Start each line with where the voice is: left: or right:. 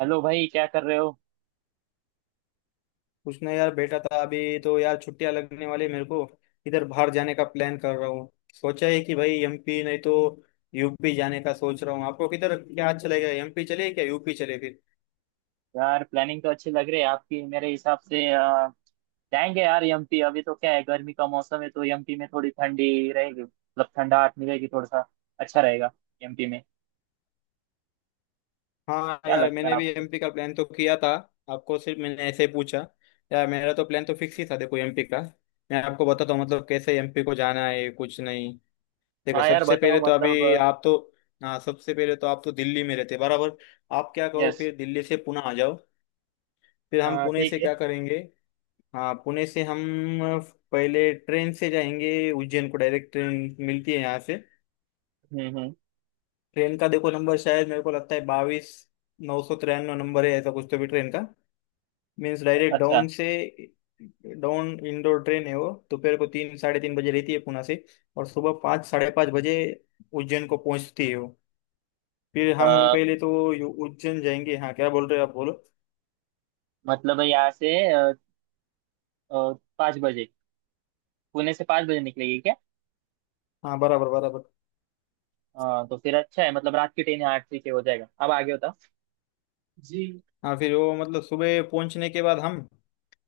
right: Hello भाई, क्या कर रहे हो।
left: उसने यार बेटा था अभी तो यार छुट्टियां लगने वाली मेरे को इधर बाहर जाने का प्लान कर रहा हूँ। सोचा है कि भाई एमपी नहीं तो यूपी जाने का सोच रहा हूँ। आपको किधर क्या अच्छा लगेगा, एमपी चले क्या यूपी चले फिर?
right: यार, प्लानिंग तो अच्छी लग रही है आपकी। मेरे हिसाब से जाएंगे यार एमपी। अभी तो क्या है, गर्मी का मौसम है, तो एमपी में थोड़ी ठंडी रहेगी, मतलब ठंडाहट मिलेगी थोड़ा सा। अच्छा रहेगा एमपी में।
left: हाँ
right: क्या
left: यार,
right: लगता है
left: मैंने भी
right: आपको।
left: एमपी का प्लान तो किया था। आपको सिर्फ मैंने ऐसे ही पूछा। यार मेरा तो प्लान तो फिक्स ही था, देखो एमपी का। मैं आपको बताता हूँ मतलब कैसे एमपी को जाना है, कुछ नहीं। देखो
right: हाँ यार,
left: सबसे पहले
right: बताओ
left: तो
right: मतलब।
left: अभी आप तो। हाँ सबसे पहले तो आप तो दिल्ली में रहते बराबर। आप क्या करो,
right: यस।
left: फिर दिल्ली से पुणे आ जाओ। फिर हम पुणे
right: ठीक
left: से
right: है।
left: क्या करेंगे? हाँ पुणे से हम पहले ट्रेन से जाएंगे उज्जैन को, डायरेक्ट ट्रेन मिलती है यहाँ से।
right: हम्म।
left: ट्रेन का देखो नंबर, शायद मेरे को लगता है 22993 नंबर है, ऐसा कुछ तो भी ट्रेन का। मीन्स डायरेक्ट
right: अच्छा।
left: डाउन से डाउन इंडोर ट्रेन है। वो दोपहर को तीन साढ़े तीन बजे रहती है पुणे से, और सुबह पाँच साढ़े पाँच बजे उज्जैन को पहुंचती है वो। फिर हम
right: अ,
left: पहले तो उज्जैन जाएंगे। हाँ क्या बोल रहे हो आप, बोलो।
right: मतलब यहाँ से पाँच बजे, पुणे से पाँच बजे निकलेगी क्या।
left: हाँ बराबर बराबर।
right: तो फिर अच्छा है, मतलब रात की ट्रेन, यहाँ ठीक है, हो जाएगा अब आगे होता जी।
left: हाँ फिर वो मतलब सुबह पहुंचने के बाद हम।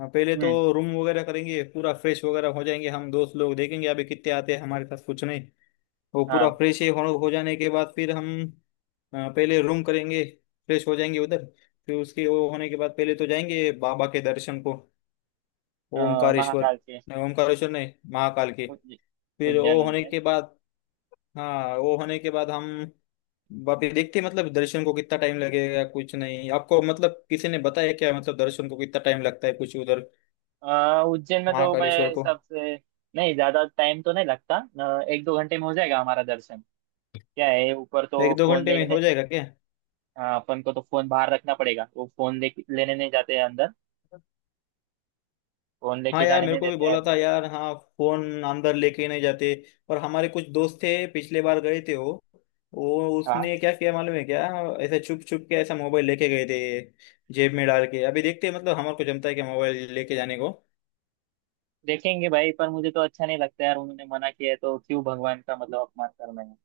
left: हाँ पहले तो
right: हम्म।
left: रूम वगैरह करेंगे, पूरा फ्रेश वगैरह हो जाएंगे, हम दोस्त लोग देखेंगे अभी कितने आते हैं हमारे पास, कुछ नहीं। वो पूरा
right: हाँ।
left: फ्रेश हो जाने के बाद फिर हम पहले रूम करेंगे, फ्रेश हो जाएंगे उधर। फिर उसके वो होने के बाद पहले तो जाएंगे बाबा के दर्शन को। ओमकारेश्वर
right: महाकाल के।
left: नहीं, ओमकारेश्वर नहीं, महाकाल के।
right: उज्ज-
left: फिर
right: उज्जैन
left: वो होने
right: उज्जैन।
left: के बाद। हाँ वो होने के बाद हम वापिस देखते हैं, मतलब दर्शन को कितना टाइम लगेगा कुछ नहीं, आपको मतलब किसी ने बताया क्या मतलब दर्शन को कितना टाइम लगता है कुछ उधर।
right: उज्जैन में तो
left: महाकालेश्वर
right: मैं
left: को।
right: सबसे। नहीं, ज्यादा टाइम तो नहीं लगता। एक दो घंटे में हो जाएगा हमारा दर्शन। क्या है, ऊपर तो
left: एक दो
right: फोन
left: घंटे में
right: लेने।
left: हो जाएगा क्या?
right: अपन को तो फोन बाहर रखना पड़ेगा, वो फोन ले लेने नहीं जाते हैं अंदर। फोन
left: हाँ
right: लेके
left: यार,
right: जाने
left: मेरे
right: नहीं
left: को भी
right: देते हैं।
left: बोला था यार, हाँ। फोन अंदर लेके ही नहीं जाते। और हमारे कुछ दोस्त थे पिछले बार गए थे वो
right: हाँ।
left: उसने क्या किया मालूम है क्या? ऐसे छुप छुप के ऐसा मोबाइल लेके गए थे, जेब में डाल के। अभी देखते हैं मतलब हमारे को जमता है क्या मोबाइल लेके जाने को।
right: देखेंगे भाई, पर मुझे तो अच्छा नहीं लगता यार। उन्होंने मना किया है, तो क्यों भगवान का मतलब अपमान करना है।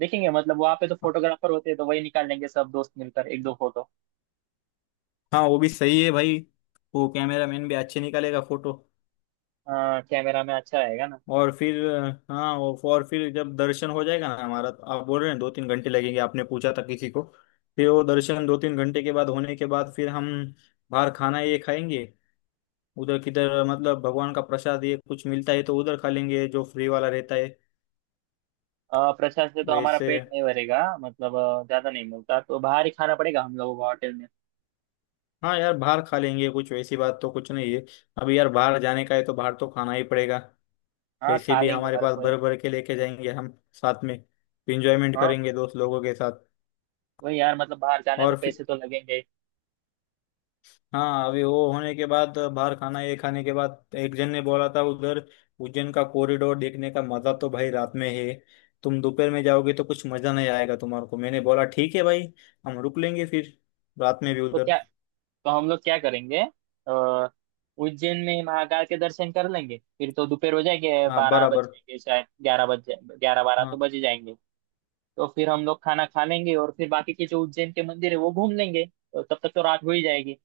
right: देखेंगे, मतलब वहाँ पे तो फोटोग्राफर होते हैं, तो वही निकाल लेंगे सब दोस्त मिलकर एक दो फोटो।
left: हाँ वो भी सही है भाई। वो कैमरा मैन भी अच्छे निकालेगा फोटो।
right: कैमरा में अच्छा आएगा ना।
left: और फिर। हाँ वो और फिर जब दर्शन हो जाएगा ना हमारा, तो आप बोल रहे हैं दो तीन घंटे लगेंगे, आपने पूछा था किसी को। फिर वो दर्शन दो तीन घंटे के बाद होने के बाद फिर हम बाहर खाना ये खाएंगे। उधर किधर मतलब भगवान का प्रसाद ये कुछ मिलता है तो उधर खा लेंगे जो फ्री वाला रहता है,
right: प्रसाद से तो हमारा
left: वैसे।
right: पेट नहीं भरेगा, मतलब ज्यादा नहीं मिलता, तो बाहर ही खाना पड़ेगा हम लोगों को होटल में।
left: हाँ यार बाहर खा लेंगे, कुछ वैसी बात तो कुछ नहीं है। अभी यार बाहर जाने का है तो बाहर तो खाना ही पड़ेगा।
right: हाँ,
left: पैसे
right: खा
left: भी
right: लेंगे
left: हमारे
right: हर
left: पास
right: कोई।
left: भर भर के लेके जाएंगे हम साथ में। इंजॉयमेंट
right: हाँ
left: करेंगे दोस्त लोगों के साथ।
right: वही यार, मतलब बाहर जाना है तो
left: और फिर।
right: पैसे तो लगेंगे।
left: हाँ अभी वो होने के बाद बाहर खाना ये खाने के बाद एक जन ने बोला था उधर, उज्जैन का कॉरिडोर देखने का मजा तो भाई रात में है। तुम दोपहर में जाओगे तो कुछ मजा नहीं आएगा तुम्हारे को। मैंने बोला ठीक है भाई, हम रुक लेंगे फिर रात में भी
right: तो क्या,
left: उधर।
right: तो हम लोग क्या करेंगे। अ, उज्जैन में महाकाल के दर्शन कर लेंगे, फिर तो दोपहर हो जाएंगे,
left: हाँ
right: बारह बज
left: बराबर।
right: जाएंगे, शायद ग्यारह बज जाए, ग्यारह बारह तो
left: हाँ
right: बज ही जाएंगे। तो फिर हम लोग खाना खा लेंगे, और फिर बाकी के जो उज्जैन के मंदिर है वो घूम लेंगे, तो तब तक तो रात हो ही जाएगी।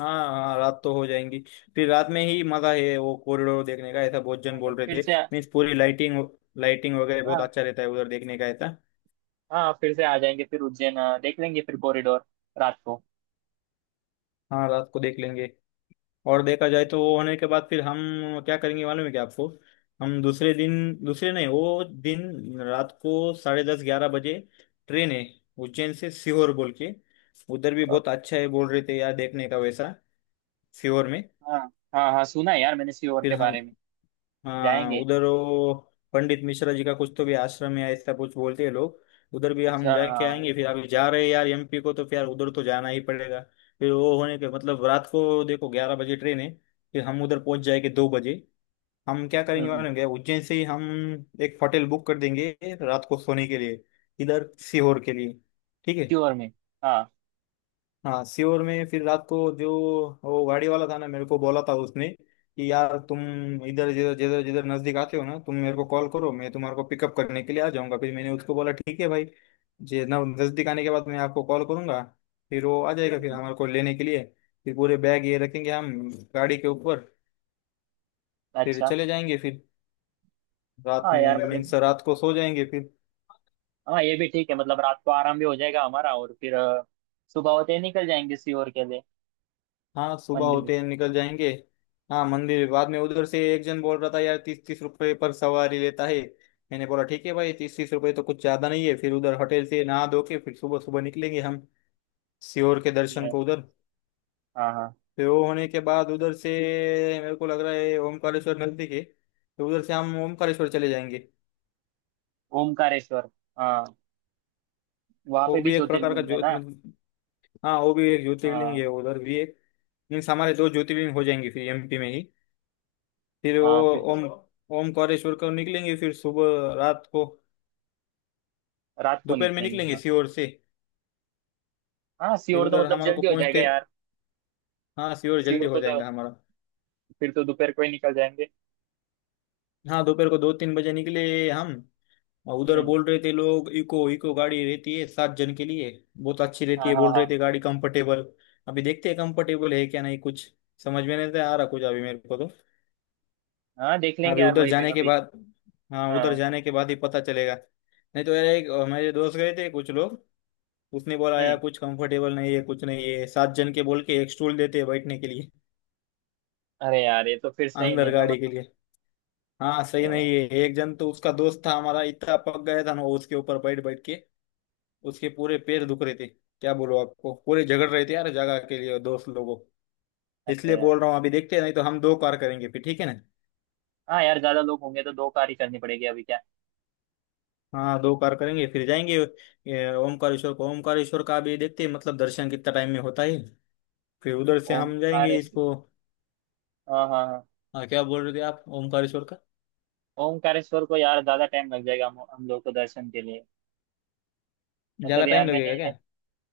left: हाँ हाँ, रात तो हो जाएंगी। फिर रात में ही मजा है वो कॉरिडोर देखने का, ऐसा बहुत जन
right: हाँ, तो
left: बोल रहे
right: फिर
left: थे।
right: से।
left: मीन्स पूरी लाइटिंग, लाइटिंग वगैरह बहुत
right: हाँ
left: अच्छा रहता है उधर देखने का, ऐसा।
right: हाँ, फिर से आ जाएंगे, फिर उज्जैन देख लेंगे, फिर कॉरिडोर रात को।
left: हाँ रात को देख लेंगे। और देखा जाए तो वो होने के बाद फिर हम क्या करेंगे मालूम है क्या आपको? हम दूसरे दिन। दूसरे नहीं, वो दिन रात को साढ़े दस ग्यारह बजे ट्रेन है उज्जैन से सीहोर बोल के। उधर भी
right: अ,
left: बहुत अच्छा है बोल रहे थे यार देखने का वैसा, सीहोर में।
right: हाँ हाँ हाँ, सुना है यार मैंने सीहोर
left: फिर
right: के
left: हम।
right: बारे में।
left: हाँ
right: जाएंगे।
left: उधर वो पंडित मिश्रा जी का कुछ तो भी आश्रम है ऐसा कुछ बोलते हैं लोग। उधर भी हम
right: अच्छा,
left: जाके
right: हाँ।
left: आएंगे, फिर अभी जा रहे हैं यार एमपी को तो फिर यार उधर तो जाना ही पड़ेगा। फिर वो होने के मतलब रात को देखो 11 बजे ट्रेन है। फिर हम उधर पहुंच जाएंगे 2 बजे। हम क्या
right: हम्म
left: करेंगे
right: हम्म,
left: मालूम क्या? उज्जैन से ही हम एक होटल बुक कर देंगे रात को सोने के लिए इधर सीहोर के लिए, ठीक
right: सीहोर
left: है।
right: में। हाँ।
left: हाँ सीहोर में फिर रात को जो वो गाड़ी वाला था ना, मेरे को बोला था उसने कि यार तुम इधर जिधर जिधर जिधर नजदीक आते हो ना तुम मेरे को कॉल करो, मैं तुम्हारे को पिकअप करने के लिए आ जाऊंगा। फिर मैंने उसको बोला ठीक है भाई, जे ना नजदीक आने के बाद मैं आपको कॉल करूंगा। फिर वो आ जाएगा फिर
right: हम्म,
left: हमारे को लेने के लिए। फिर पूरे बैग ये रखेंगे हम गाड़ी के ऊपर, फिर
right: अच्छा।
left: चले जाएंगे, फिर रात
right: हाँ यार, मतलब।
left: मीन्स रात को सो जाएंगे फिर।
right: हाँ, ये भी ठीक है, मतलब रात को आराम भी हो जाएगा हमारा, और फिर सुबह होते ही निकल जाएंगे सीहोर के लिए।
left: हाँ सुबह
right: मंदिर।
left: होते हैं निकल जाएंगे। हाँ मंदिर बाद में, उधर से एक जन बोल रहा था यार 30-30 रुपए पर सवारी लेता है। मैंने बोला ठीक है भाई, 30-30 रुपए तो कुछ ज्यादा नहीं है। फिर उधर होटल से नहा धो के फिर सुबह सुबह निकलेंगे हम, सियोर के दर्शन
right: ये।
left: को उधर।
right: हाँ हाँ।
left: फिर वो होने के बाद उधर से मेरे को लग रहा है ओमकारेश्वर नजदीक है तो उधर से हम ओमकारेश्वर चले जाएंगे।
right: ओमकारेश्वर। हाँ, वहाँ पे
left: वो
right: भी
left: भी एक प्रकार का
right: ज्योतिर्लिंग है
left: ज्यो
right: ना।
left: मतलब। हाँ वो भी एक ज्योतिर्लिंग
right: हाँ।
left: है उधर भी एक। मीन्स हमारे दो ज्योतिर्लिंग हो जाएंगे फिर एमपी में ही। फिर वो
right: हाँ फिर तो।
left: ओम ओमकारेश्वर को निकलेंगे फिर, सुबह रात को।
right: रात को
left: दोपहर में
right: निकलेंगे,
left: निकलेंगे
right: हाँ।
left: सीहोर से।
right: हाँ,
left: फिर
right: सीहोर तो
left: उधर
right: मतलब
left: हमारे को
right: जल्दी हो जाएगा
left: पहुंचते।
right: यार।
left: हाँ सीहोर जल्दी
right: सीहोर
left: हो
right: को तो
left: जाएगा हमारा।
right: फिर तो दोपहर को ही निकल जाएंगे।
left: हाँ दोपहर को दो तीन बजे निकले हम। और उधर
right: हम्म।
left: बोल रहे थे लोग इको इको गाड़ी रहती है सात जन के लिए, बहुत अच्छी रहती
right: हाँ
left: है
right: हाँ
left: बोल
right: हाँ।
left: रहे थे गाड़ी, कंफर्टेबल। अभी देखते हैं कंफर्टेबल है क्या नहीं, कुछ समझ में नहीं आ रहा कुछ अभी मेरे को तो।
right: हाँ, देख लेंगे
left: अभी
right: यार
left: उधर
right: वहीं पे
left: जाने के
right: अभी।
left: बाद। हाँ उधर
right: हाँ।
left: जाने के बाद ही पता चलेगा। नहीं तो यार एक मेरे दोस्त गए थे कुछ लोग, उसने बोला यार
right: हम्म।
left: कुछ कंफर्टेबल नहीं है, कुछ नहीं है, सात जन के बोल के एक स्टूल देते हैं बैठने के लिए
right: अरे यार, ये तो फिर सही
left: अंदर
right: नहीं ना,
left: गाड़ी के
right: मतलब
left: लिए। हाँ
right: अ,
left: सही नहीं है, एक जन तो उसका दोस्त था हमारा इतना पक गया था ना वो उसके ऊपर बैठ बैठ के। उसके पूरे पैर दुख रहे थे क्या बोलो आपको, पूरे झगड़ रहे थे यार जगह के लिए दोस्त लोगों।
right: अरे
left: इसलिए
right: यार।
left: बोल रहा हूँ अभी देखते हैं, नहीं तो हम दो कार करेंगे फिर, ठीक है ना।
right: हाँ यार, ज्यादा लोग होंगे तो दो कार ही करनी पड़ेगी अभी क्या।
left: हाँ दो कार करेंगे फिर जाएंगे ये, ओमकारेश्वर को। ओमकारेश्वर का भी देखते हैं मतलब दर्शन कितना टाइम में होता है। फिर उधर से हम जाएंगे
right: ओमकारेश्वर।
left: इसको।
right: हाँ हाँ हाँ।
left: हाँ, क्या बोल रहे थे आप ओमकारेश्वर का?
right: ओमकारेश्वर को यार ज्यादा टाइम लग जाएगा हम लोग को दर्शन के लिए। मतलब
left: ज्यादा टाइम
right: यार, मैंने।
left: लगेगा क्या?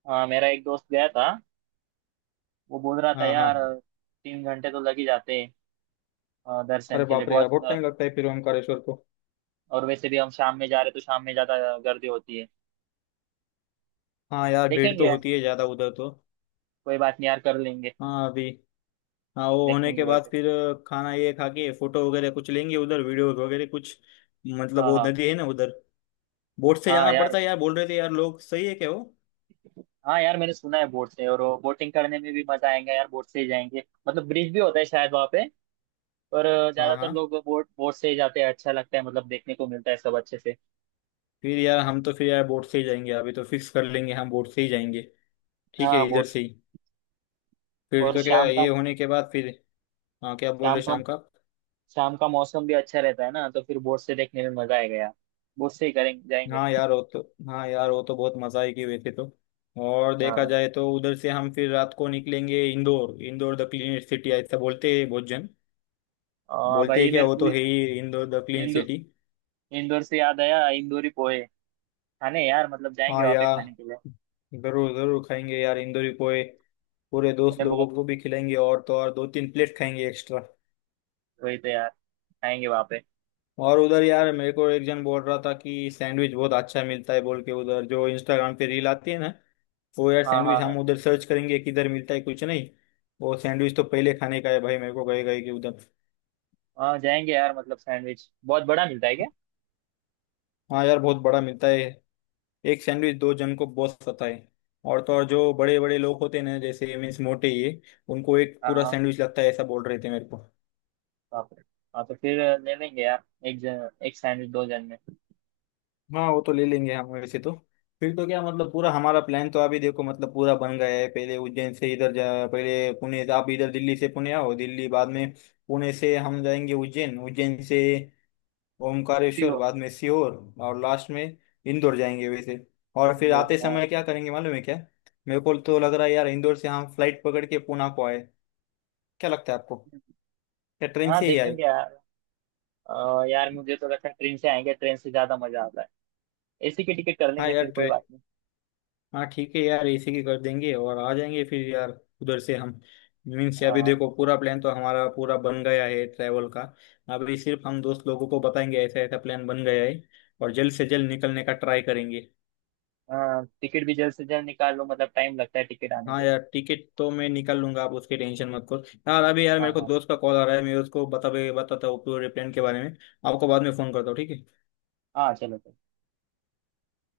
right: हाँ, मेरा एक दोस्त गया था। वो बोल रहा था
left: हाँ हाँ।
right: यार, तीन घंटे तो लग ही जाते हैं दर्शन
left: अरे
right: के लिए
left: बाप रे यार
right: बहुत
left: बहुत टाइम लगता है फिर ओमकारेश्वर को।
right: और वैसे भी हम शाम में जा रहे, तो शाम में ज्यादा गर्दी होती है।
left: हाँ यार भीड़ तो
right: देखेंगे।
left: होती है ज़्यादा उधर तो।
right: कोई बात नहीं यार, कर लेंगे।
left: हाँ अभी। हाँ वो होने
right: देखेंगे
left: के
right: भाई
left: बाद
right: पे।
left: फिर खाना ये खा के फोटो वगैरह कुछ लेंगे उधर, वीडियोस वगैरह कुछ। मतलब
right: हाँ
left: वो
right: हाँ
left: नदी है ना उधर, बोट से
right: हाँ
left: जाना
right: यार।
left: पड़ता है यार बोल रहे थे यार लोग, सही है क्या वो?
right: हाँ यार, मैंने सुना है बोट से, और वो बोटिंग करने में भी मजा आएगा यार, बोट से ही जाएंगे। मतलब ब्रिज भी होता है शायद वहाँ पे, पर
left: हाँ
right: ज्यादातर
left: हाँ।
right: लोग बोट बोट से ही जाते हैं, अच्छा लगता है, मतलब देखने को मिलता है सब अच्छे से।
left: फिर यार हम तो फिर यार बोट से ही जाएंगे, अभी तो फिक्स कर लेंगे हम बोट से ही जाएंगे, ठीक है,
right: हाँ,
left: इधर
right: बोट से।
left: से ही। फिर
right: और
left: तो क्या
right: शाम का।
left: ये होने के बाद फिर। हाँ क्या बोल रहे
right: शाम का।
left: शाम का?
right: शाम का मौसम भी अच्छा रहता है ना, तो फिर बोट से देखने में मजा आएगा यार। बोट से ही करेंगे जाएंगे।
left: हाँ यार वो तो। हाँ यार वो तो बहुत मजा आएगी वैसे तो। और देखा
right: हाँ।
left: जाए तो उधर से हम फिर रात को निकलेंगे Indore, Indore the clean city ऐसा बोलते हैं बहुत जन।
right: और
left: बोलते
right: भाई
left: हैं क्या,
right: मेरे
left: वो
right: को।
left: तो है ही Indore the clean
right: Indore.
left: City.
right: Indore से याद आया, इंदौरी पोहे खाने यार, मतलब जाएंगे
left: हाँ
right: वहाँ पे
left: यार
right: खाने के लिए।
left: जरूर जरूर खाएंगे यार इंदौरी पोहे। पूरे दोस्त
right: मैंने
left: लोगों
right: बहुत।
left: को भी खिलाएंगे और तो और दो तीन प्लेट खाएंगे एक्स्ट्रा।
right: वही तो यार, खाएंगे वहाँ पे।
left: और उधर यार मेरे को एक जन बोल रहा था कि सैंडविच बहुत अच्छा मिलता है बोल के उधर, जो इंस्टाग्राम पे रील आती है ना वो, यार
right: हाँ हाँ
left: सैंडविच
right: हाँ।
left: हम उधर सर्च करेंगे किधर मिलता है कुछ नहीं। वो सैंडविच तो पहले खाने का है भाई, मेरे को गए गए कि उधर।
right: हाँ, जाएंगे यार। मतलब सैंडविच बहुत बड़ा मिलता है क्या।
left: हाँ यार बहुत बड़ा मिलता है, एक सैंडविच दो जन को बहुत सता है। और तो और जो बड़े बड़े लोग होते हैं ना जैसे मीन्स मोटे ये, उनको एक
right: हाँ
left: पूरा
right: हाँ।
left: सैंडविच लगता है ऐसा बोल रहे थे मेरे को।
right: बाप रे। हाँ तो फिर ले लेंगे यार। एक जन एक सैंडविच, दो जन में।
left: हाँ वो तो ले लेंगे हम वैसे तो। फिर तो क्या मतलब पूरा हमारा प्लान तो अभी देखो मतलब पूरा बन गया है। पहले उज्जैन से इधर जा, पहले पुणे, आप इधर दिल्ली से पुणे आओ दिल्ली बाद में। पुणे से हम जाएंगे उज्जैन, उज्जैन से
right: ठीक
left: ओमकारेश्वर,
right: हो।
left: बाद में सीहोर, और लास्ट में इंदौर जाएंगे वैसे। और फिर आते
right: हाँ।
left: समय क्या करेंगे मालूम है क्या? मेरे को तो लग रहा है यार इंदौर से हम फ्लाइट पकड़ के पुणे को आए, क्या लगता है आपको, या ट्रेन
right: हाँ,
left: से ही आए?
right: देखेंगे यार। यार, मुझे तो लगता है ट्रेन से आएंगे, ट्रेन से ज्यादा मजा आता है। एसी की टिकट कर
left: हाँ
right: लेंगे,
left: यार
right: फिर कोई
left: ट्रेन,
right: बात नहीं।
left: हाँ ठीक है यार इसी की कर देंगे और आ जाएंगे फिर यार उधर से हम। मीन्स अभी
right: हाँ
left: देखो पूरा प्लान तो हमारा पूरा बन गया है ट्रैवल का। अभी सिर्फ हम दोस्त लोगों को बताएंगे ऐसा ऐसा प्लान बन गया है, और जल्द से जल्द निकलने का ट्राई करेंगे।
right: हाँ। टिकट भी जल्द से जल्द निकाल लो, मतलब टाइम लगता है टिकट आने
left: हाँ
right: को।
left: यार टिकट तो मैं निकाल लूंगा आप उसकी टेंशन मत करो। यार अभी यार मेरे
right: हाँ
left: को
right: हाँ
left: दोस्त का कॉल आ रहा है, मैं उसको बताता हूँ पूरे प्लान के बारे में। आपको बाद में फोन करता हूँ ठीक है।
right: हाँ, चलो चलो।